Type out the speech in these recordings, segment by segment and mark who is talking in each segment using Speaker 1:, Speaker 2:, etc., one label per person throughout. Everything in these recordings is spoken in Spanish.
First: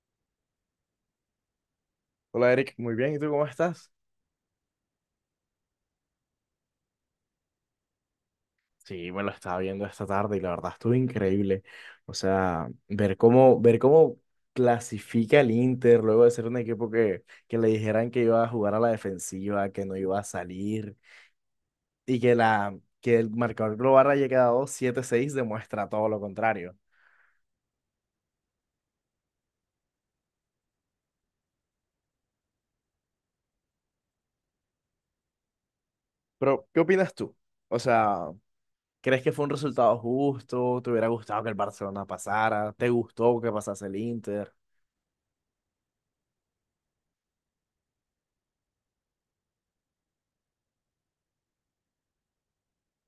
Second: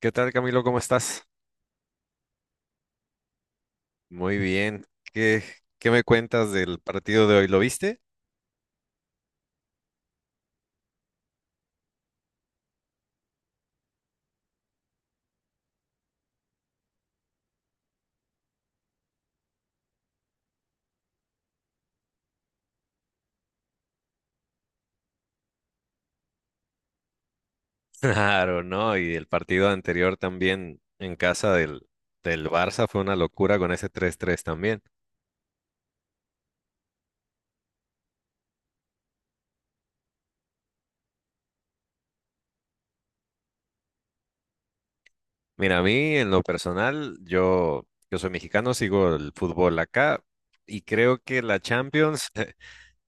Speaker 1: ¿Qué tal, Camilo? ¿Cómo estás?
Speaker 2: Hola Eric, muy bien, ¿y tú cómo estás?
Speaker 1: Muy bien. ¿Qué, qué me cuentas del partido de hoy? ¿Lo viste?
Speaker 2: Sí, me lo estaba viendo esta tarde y la verdad estuvo increíble. O sea, ver cómo clasifica el Inter luego de ser un equipo que le dijeran que iba a jugar a la defensiva, que no iba a salir y que el marcador global haya quedado 7-6 demuestra todo lo contrario.
Speaker 1: Claro, ¿no? Y el partido anterior también en casa del Barça fue una locura con ese 3-3 también.
Speaker 2: Pero, ¿qué opinas tú? O sea, ¿crees que fue un resultado justo? ¿Te hubiera gustado que el Barcelona pasara? ¿Te gustó que pasase el Inter?
Speaker 1: Mira, a mí en lo personal, yo soy mexicano, sigo el fútbol acá y creo que la Champions,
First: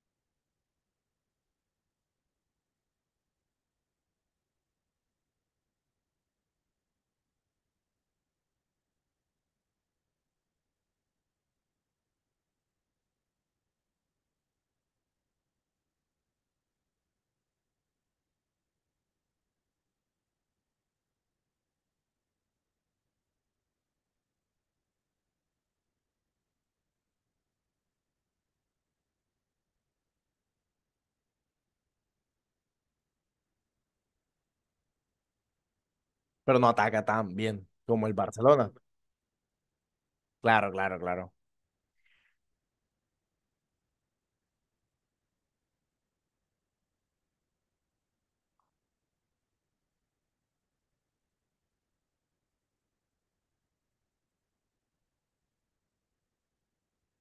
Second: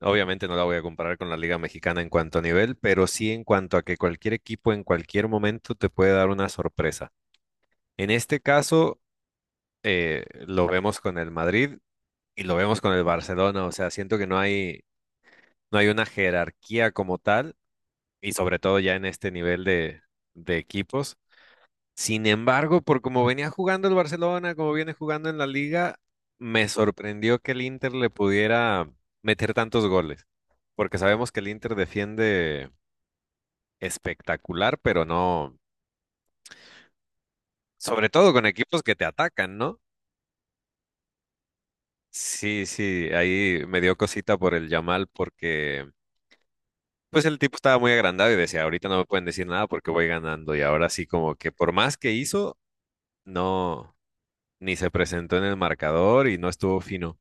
Speaker 1: obviamente no la voy a comparar con la Liga Mexicana en cuanto a nivel, pero sí en cuanto a que cualquier equipo en cualquier momento te puede dar una sorpresa. En este caso, lo vemos con el Madrid y lo vemos con el Barcelona. O sea, siento que no hay una jerarquía como tal, y sobre todo ya en este nivel de equipos. Sin embargo, por como venía jugando el Barcelona, como viene jugando en la liga, me sorprendió que el Inter le pudiera meter tantos goles, porque sabemos que el Inter defiende espectacular, pero no,
Speaker 2: Pero no ataca tan bien como
Speaker 1: sobre
Speaker 2: el
Speaker 1: todo con
Speaker 2: Barcelona.
Speaker 1: equipos que te atacan, ¿no?
Speaker 2: Claro, claro, claro.
Speaker 1: Sí, sí, ahí me dio cosita por el Yamal porque Pues el tipo estaba muy agrandado y decía, ahorita no me pueden decir nada porque voy ganando. Y ahora sí, como que por más que hizo, no, ni se presentó en el marcador y no estuvo fino.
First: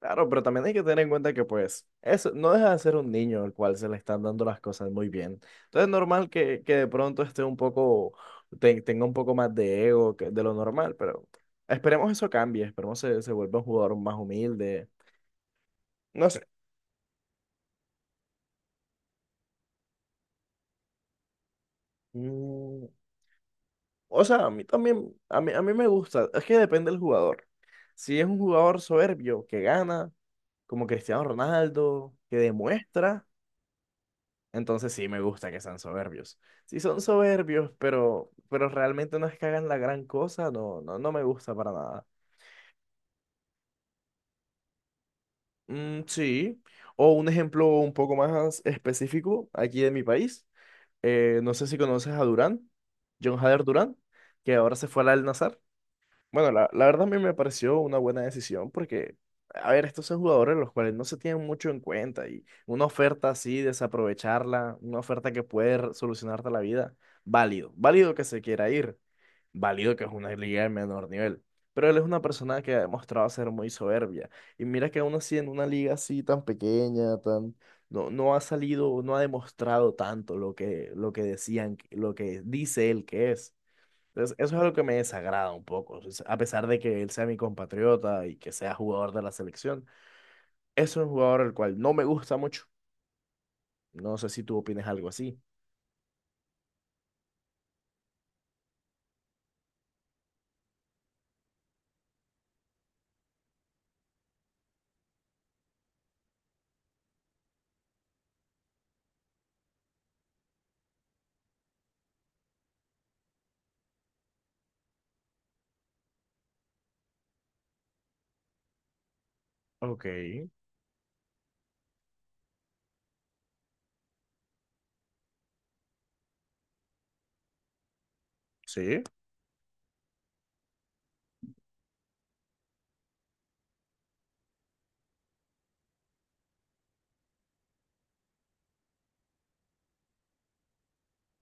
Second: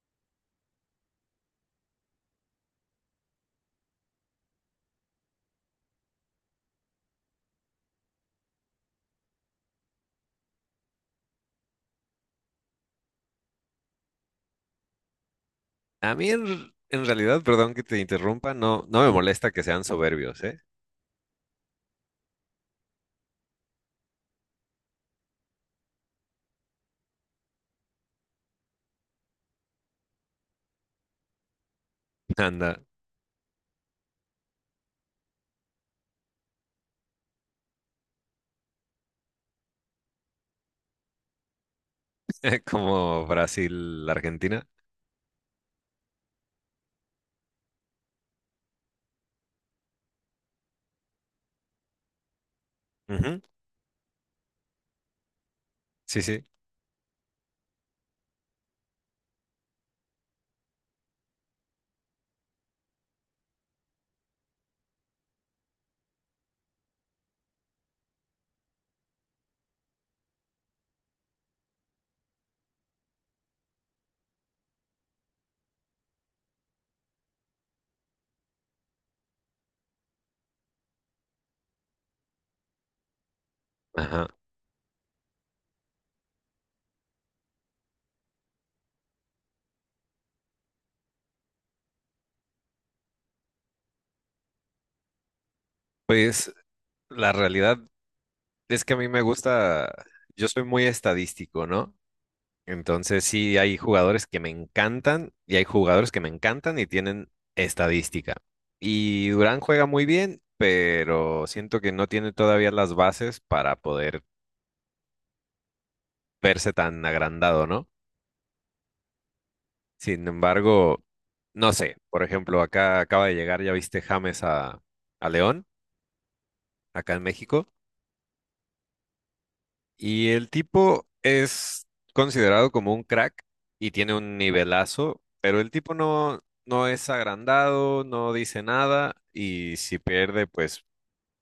Speaker 2: Claro, pero también hay que tener en cuenta que pues eso no deja de ser un niño al cual se le están dando las cosas muy bien. Entonces es normal que de pronto esté un poco, tenga un poco más de ego que de lo normal, pero esperemos eso cambie, esperemos se vuelva un jugador más humilde.
Speaker 1: A mí,
Speaker 2: No sé.
Speaker 1: en realidad, perdón que te interrumpa, no, no me molesta que sean soberbios, ¿eh?
Speaker 2: Mm, o sea, a mí también, a mí me gusta, es que depende del jugador. Si es un jugador soberbio que gana, como Cristiano Ronaldo, que
Speaker 1: Anda,
Speaker 2: demuestra. Entonces sí me gusta que sean soberbios. Sí son soberbios, pero realmente no es que hagan la gran cosa, no, no, no me gusta para nada.
Speaker 1: como Brasil, Argentina.
Speaker 2: Mm, sí. O un ejemplo un poco más específico aquí de mi país. No sé si conoces a Durán, John
Speaker 1: Ujú.
Speaker 2: Hader Durán, que ahora se fue al Al-Nassr.
Speaker 1: Sí, sí.
Speaker 2: Bueno, la verdad a mí me pareció una buena decisión porque, a ver, estos son jugadores los cuales no se tienen mucho en cuenta y una oferta así, desaprovecharla, una oferta que puede solucionarte la vida, válido, válido que se quiera ir, válido que es una liga de menor nivel, pero él es una persona que ha demostrado ser muy soberbia y mira que aún así en una liga así tan pequeña. No, no ha salido, no ha demostrado tanto lo que decían, lo que dice él que es.
Speaker 1: Ajá.
Speaker 2: Entonces, eso es algo que me desagrada un poco. O sea, a pesar de que él sea mi compatriota y que sea jugador de la selección, es un jugador el cual no me gusta mucho. No sé si tú opinas algo así.
Speaker 1: Pues la realidad es que a mí me gusta, yo soy muy estadístico, ¿no? Entonces sí hay jugadores que me encantan y hay jugadores que me encantan y tienen estadística. Y Durán juega muy bien, pero siento que no tiene todavía las bases para poder verse tan agrandado, ¿no?
Speaker 2: Ok,
Speaker 1: Sin embargo, no sé, por ejemplo, acá acaba de llegar, ya viste James a, León, acá en México.
Speaker 2: sí,
Speaker 1: Y el tipo es considerado como un crack y tiene un nivelazo, pero el tipo no es agrandado, no dice nada y si pierde, pues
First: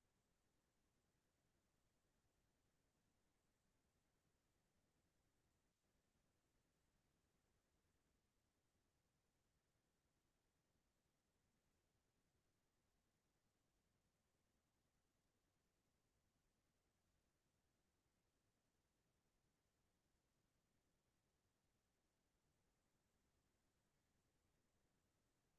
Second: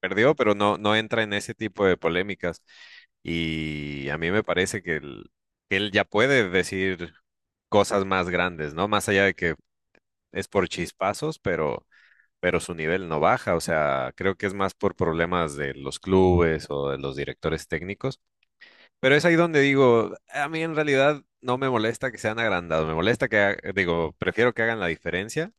Speaker 1: perdió, pero no entra en ese tipo de polémicas. Y a mí me parece que él ya puede decir cosas más grandes, ¿no? Más allá de que es por chispazos, pero su nivel no baja. O sea, creo que es más por problemas de los clubes o de los directores técnicos, pero es ahí donde digo, a mí en realidad no me molesta que sean agrandados, me molesta que, ha- digo, prefiero que hagan la diferencia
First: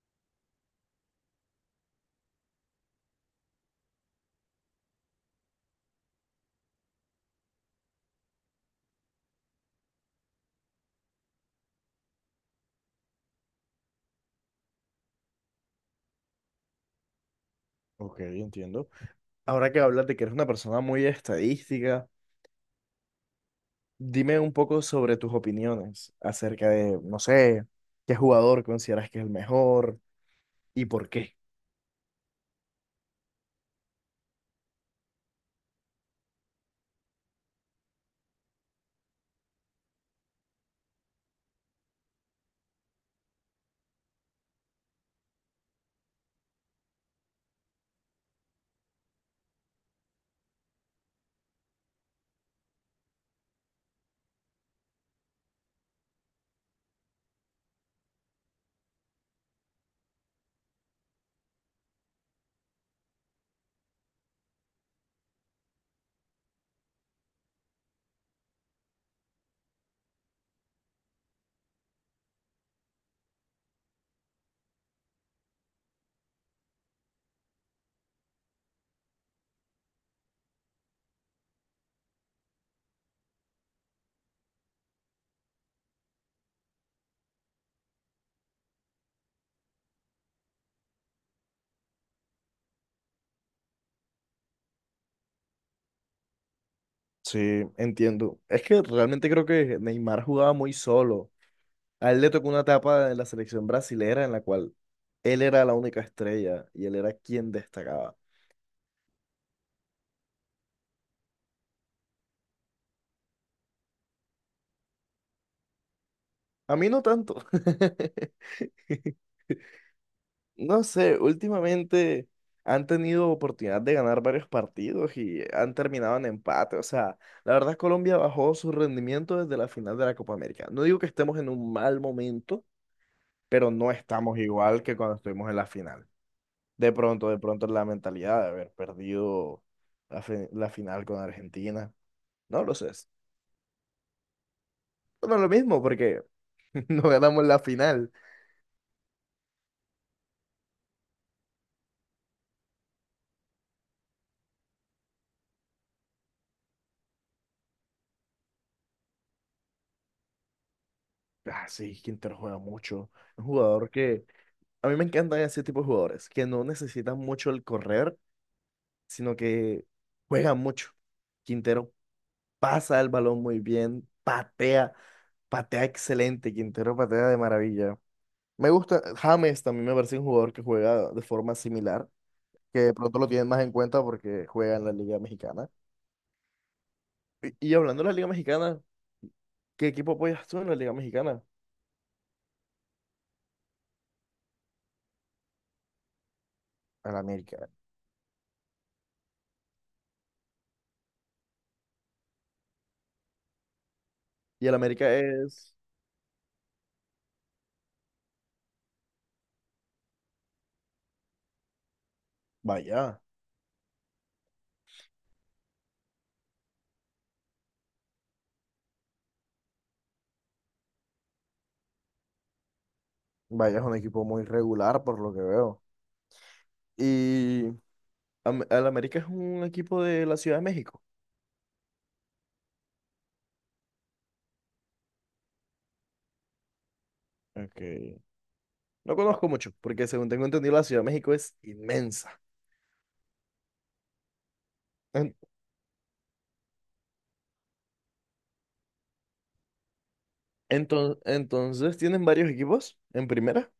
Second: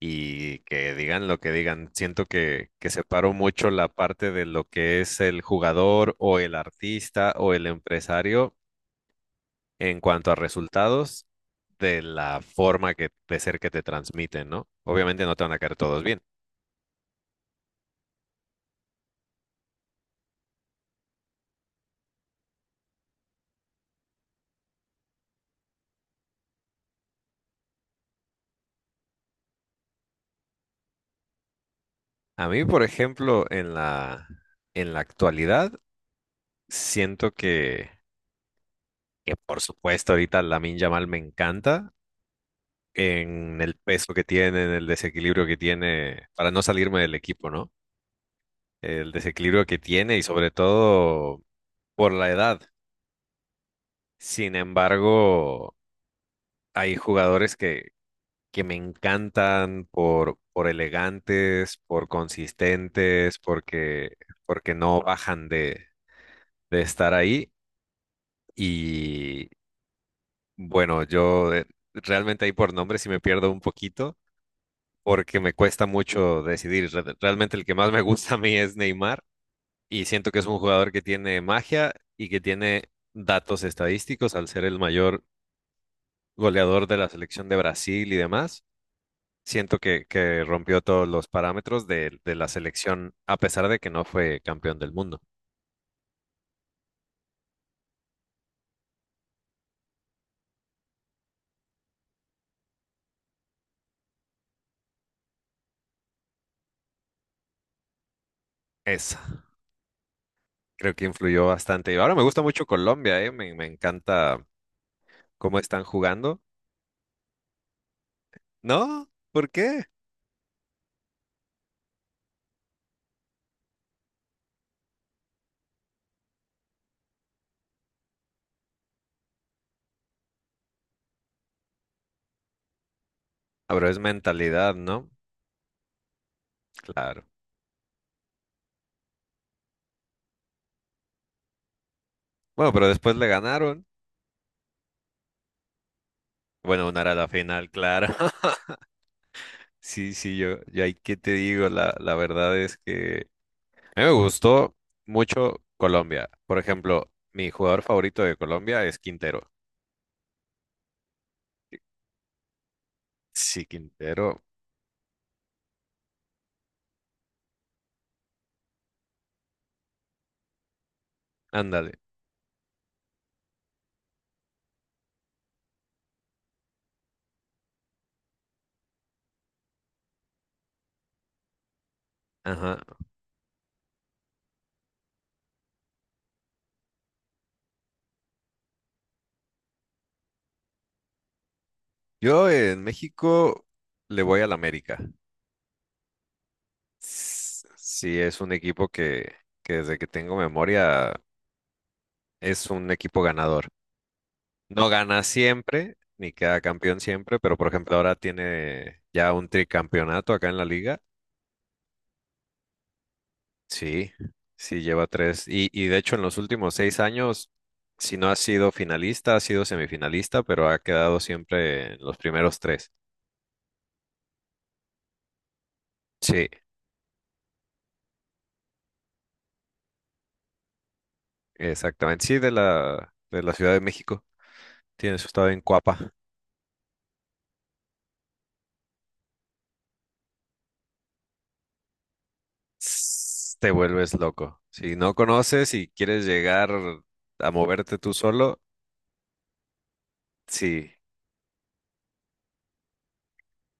Speaker 1: y que digan lo que digan. Siento que separo mucho la parte de lo que es el jugador o el artista o el empresario en cuanto a resultados de la forma que, de ser que te transmiten, ¿no? Obviamente no te van a caer todos bien.
Speaker 2: ok, entiendo. Ahora que hablas de que eres una persona muy estadística, dime un poco sobre tus opiniones acerca de, no sé, qué jugador consideras que es el mejor y por qué.
Speaker 1: A mí, por ejemplo, en la actualidad, siento que por supuesto ahorita Lamine Yamal me encanta en el peso que tiene, en el desequilibrio que tiene, para no salirme del equipo, ¿no? El desequilibrio que tiene y sobre todo por la edad. Sin embargo, hay jugadores que me encantan por elegantes, por consistentes, porque no bajan de estar ahí. Y bueno, yo realmente ahí por nombre sí me pierdo un poquito porque me cuesta mucho decidir. Realmente el que más me gusta a mí es Neymar y siento que es un jugador que tiene magia y que tiene datos estadísticos al ser el mayor goleador de la selección de Brasil y demás. Siento que rompió todos los parámetros de la selección a pesar de que no fue campeón del mundo.
Speaker 2: Sí, entiendo. Es que realmente creo que Neymar jugaba muy solo. A él le tocó una etapa de la selección brasilera en la cual él era la única estrella y él era quien destacaba.
Speaker 1: Esa, creo que influyó bastante. Y ahora me gusta mucho Colombia. Me encanta cómo están jugando.
Speaker 2: A mí no tanto.
Speaker 1: ¿No? ¿Por qué?
Speaker 2: No sé, últimamente han tenido oportunidad de ganar varios partidos y han terminado en empate. O sea, la verdad Colombia bajó su rendimiento desde la final de la Copa América. No digo que estemos en un mal momento, pero
Speaker 1: Ah, pero
Speaker 2: no
Speaker 1: es
Speaker 2: estamos
Speaker 1: mentalidad,
Speaker 2: igual que
Speaker 1: ¿no?
Speaker 2: cuando estuvimos en la final. De
Speaker 1: Claro.
Speaker 2: pronto, de pronto la mentalidad de haber perdido la final con Argentina. No
Speaker 1: Bueno,
Speaker 2: lo
Speaker 1: pero
Speaker 2: sé.
Speaker 1: después le ganaron.
Speaker 2: Bueno, lo mismo porque
Speaker 1: Bueno, una
Speaker 2: no
Speaker 1: era la
Speaker 2: ganamos la
Speaker 1: final, claro.
Speaker 2: final.
Speaker 1: Sí, sí, yo ahí que te digo, la verdad es que a mí me gustó mucho Colombia. Por ejemplo, mi jugador favorito de Colombia es Quintero.
Speaker 2: Ah, sí, Quintero juega mucho. Un
Speaker 1: Sí,
Speaker 2: jugador que
Speaker 1: Quintero,
Speaker 2: a mí me encantan ese tipo de jugadores, que no necesitan mucho el correr, sino que juegan mucho. Quintero
Speaker 1: ándale.
Speaker 2: pasa el balón muy bien, patea, patea excelente. Quintero patea de maravilla. Me gusta, James también me parece un jugador que juega de forma similar,
Speaker 1: Ajá.
Speaker 2: que de pronto lo tienen más en cuenta porque juega en la Liga Mexicana. Y hablando de la Liga Mexicana, ¿qué equipo apoyas tú en la Liga Mexicana?
Speaker 1: Yo en México le voy al América.
Speaker 2: Al
Speaker 1: S-
Speaker 2: América.
Speaker 1: Sí, es un equipo que desde que tengo memoria es un equipo ganador.
Speaker 2: Y el
Speaker 1: No
Speaker 2: América
Speaker 1: gana
Speaker 2: es,
Speaker 1: siempre, ni queda campeón siempre, pero por ejemplo ahora tiene ya un tricampeonato acá en la liga.
Speaker 2: vaya.
Speaker 1: Sí, sí, lleva tres. Y de hecho en los últimos seis años, si no ha sido finalista, ha sido semifinalista, pero ha quedado siempre en los primeros tres.
Speaker 2: Vaya, es un equipo muy regular por lo que veo.
Speaker 1: Sí,
Speaker 2: Y el América es un equipo de la Ciudad de México.
Speaker 1: exactamente. Sí, de la Ciudad de México. Tiene su estado en Coapa.
Speaker 2: Okay. No conozco mucho, porque según tengo entendido, la Ciudad de México es inmensa.
Speaker 1: Te vuelves loco. Si no
Speaker 2: En-
Speaker 1: conoces y quieres llegar a moverte tú solo, sí.
Speaker 2: entonces, ¿tienen varios equipos en primera?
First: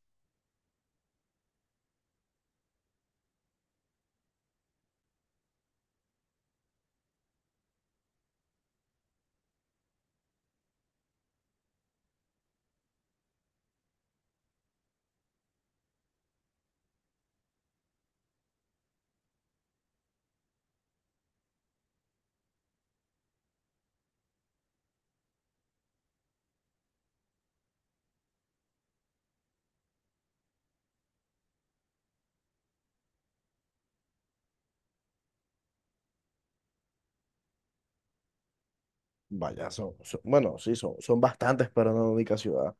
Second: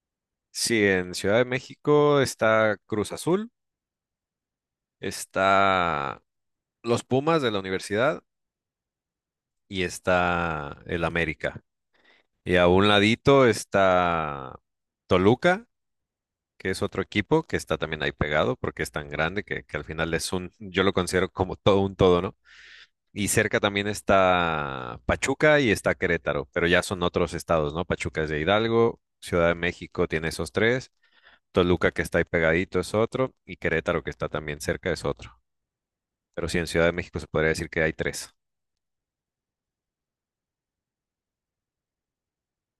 Speaker 1: Sí, en Ciudad de México está Cruz Azul, está los Pumas de la universidad y está el América. Y a un ladito está Toluca, que es otro equipo que está también ahí pegado porque es tan grande que al final yo lo considero como todo un todo, ¿no? Y cerca también está Pachuca y está Querétaro, pero ya son otros estados, ¿no? Pachuca es de Hidalgo, Ciudad de México tiene esos tres, Toluca que está ahí pegadito es otro y Querétaro que está también cerca es otro. Pero sí, en Ciudad de México se podría decir que hay tres.
Speaker 2: Vaya, bueno, sí, son bastantes para una única ciudad.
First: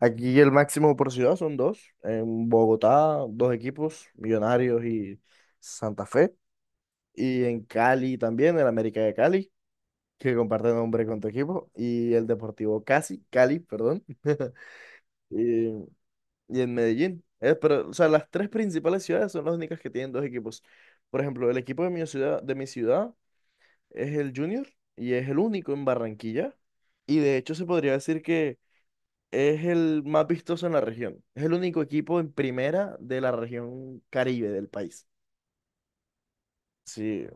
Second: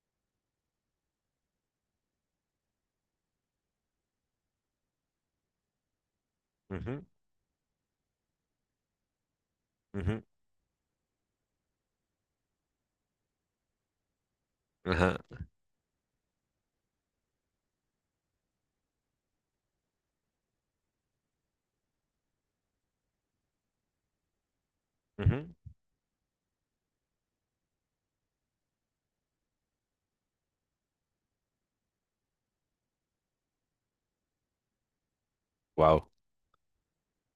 Speaker 2: Aquí el máximo por ciudad son dos. En Bogotá, dos equipos, Millonarios y Santa Fe.
Speaker 1: Ujú,
Speaker 2: Y en Cali también, el América de Cali,
Speaker 1: ujú,
Speaker 2: que comparte nombre con tu equipo, y el Deportivo Casi, Cali, perdón,
Speaker 1: ajá,
Speaker 2: y, y en Medellín. Pero, o sea, las tres principales ciudades son las únicas que tienen dos equipos. Por ejemplo, el equipo de mi ciudad, es el Junior y es el
Speaker 1: ujú.
Speaker 2: único en Barranquilla. Y de hecho se podría decir que es el más vistoso en la región. Es el único equipo en primera de la región Caribe del país.
Speaker 1: Wow.
Speaker 2: Sí,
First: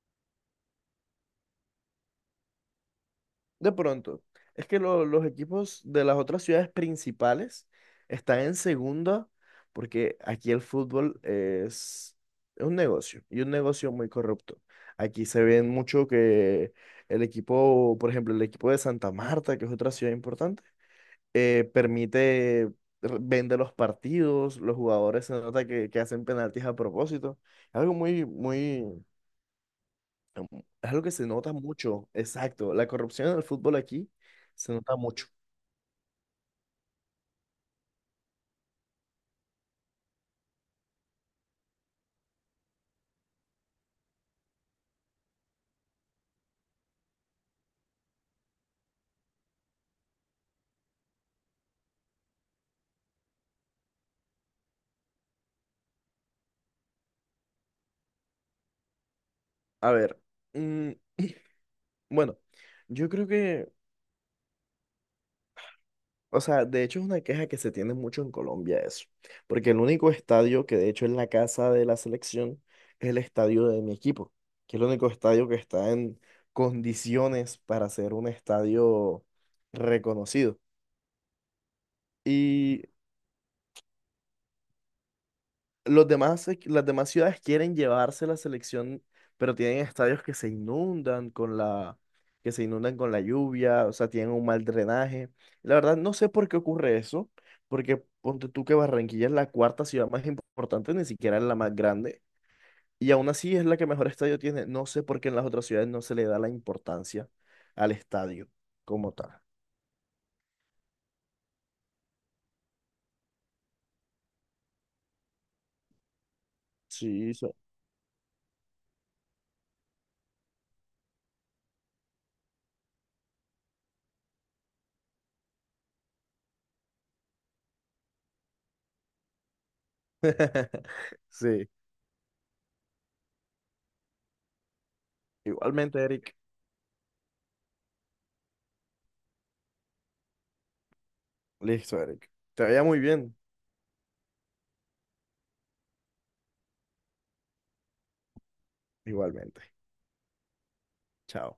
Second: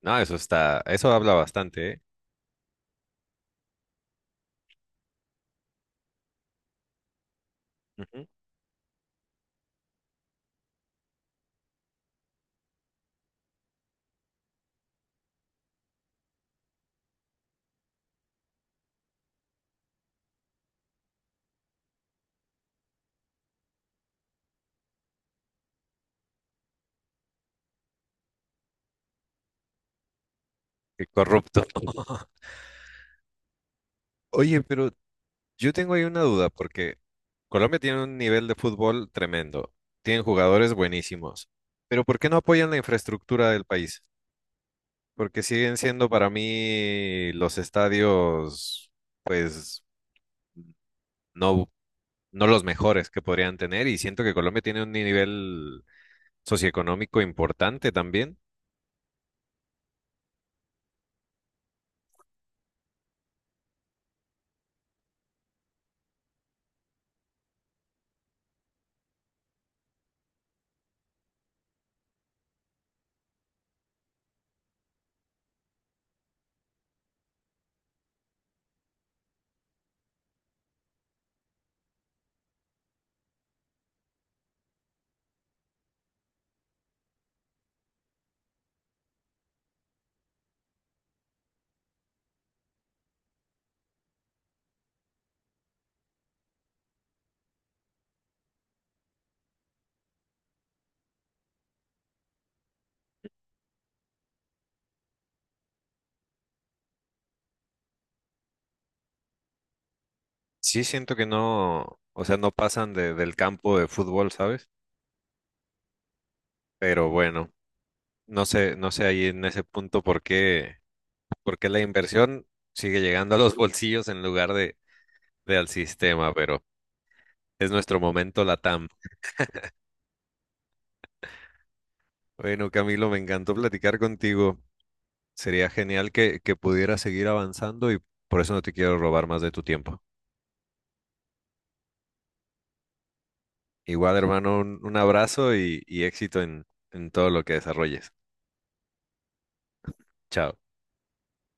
Speaker 1: No, eso está, eso habla bastante,
Speaker 2: de pronto, es que los equipos de las otras ciudades principales
Speaker 1: ¿eh?
Speaker 2: están en segunda porque aquí el fútbol es un negocio y un negocio muy corrupto. Aquí se ven mucho que el equipo, por ejemplo, el equipo de Santa Marta, que es otra ciudad importante, permite, vende los partidos, los jugadores se nota que hacen penaltis a propósito. Algo muy, muy, Am- es algo
Speaker 1: Qué
Speaker 2: que se nota
Speaker 1: corrupto.
Speaker 2: mucho, exacto. La corrupción en el fútbol aquí
Speaker 1: Oye,
Speaker 2: se
Speaker 1: pero
Speaker 2: nota mucho.
Speaker 1: yo tengo ahí una duda, porque Colombia tiene un nivel de fútbol tremendo, tienen jugadores buenísimos, pero ¿por qué no apoyan la infraestructura del país? Porque siguen siendo para mí los estadios, pues, no, no los mejores que podrían tener, y siento que Colombia tiene un nivel socioeconómico importante también.
Speaker 2: A ver, mm, bueno, yo creo que, o sea, de hecho es una queja que se tiene mucho en Colombia eso, porque el único estadio que de hecho es la casa de la selección es el estadio de mi equipo, que es el único estadio que está en condiciones para ser un estadio reconocido. Y las demás ciudades quieren llevarse la selección, pero tienen estadios que se inundan con la lluvia, o sea, tienen un mal drenaje. La verdad, no sé por qué ocurre eso, porque ponte tú que Barranquilla es la cuarta ciudad más importante, ni siquiera es la más grande, y aún así es la que mejor estadio tiene. No sé por qué en las otras ciudades no se le da la importancia al estadio como tal.
Speaker 1: Sí, siento que no, o sea, no pasan del campo de fútbol, ¿sabes? Pero
Speaker 2: Sí,
Speaker 1: bueno. No sé ahí en ese punto por qué, la inversión sigue llegando a los bolsillos en lugar de al sistema, pero es nuestro momento LATAM.
Speaker 2: sí.
Speaker 1: Bueno, Camilo, me encantó platicar contigo. Sería
Speaker 2: Igualmente,
Speaker 1: genial
Speaker 2: Eric.
Speaker 1: que pudieras seguir avanzando y por eso no te quiero robar más de tu tiempo.
Speaker 2: Listo, Eric. Te veía muy bien,
Speaker 1: Igual, hermano, un abrazo y éxito en todo lo que desarrolles.
Speaker 2: igualmente.
Speaker 1: Chao.
Speaker 2: Chao.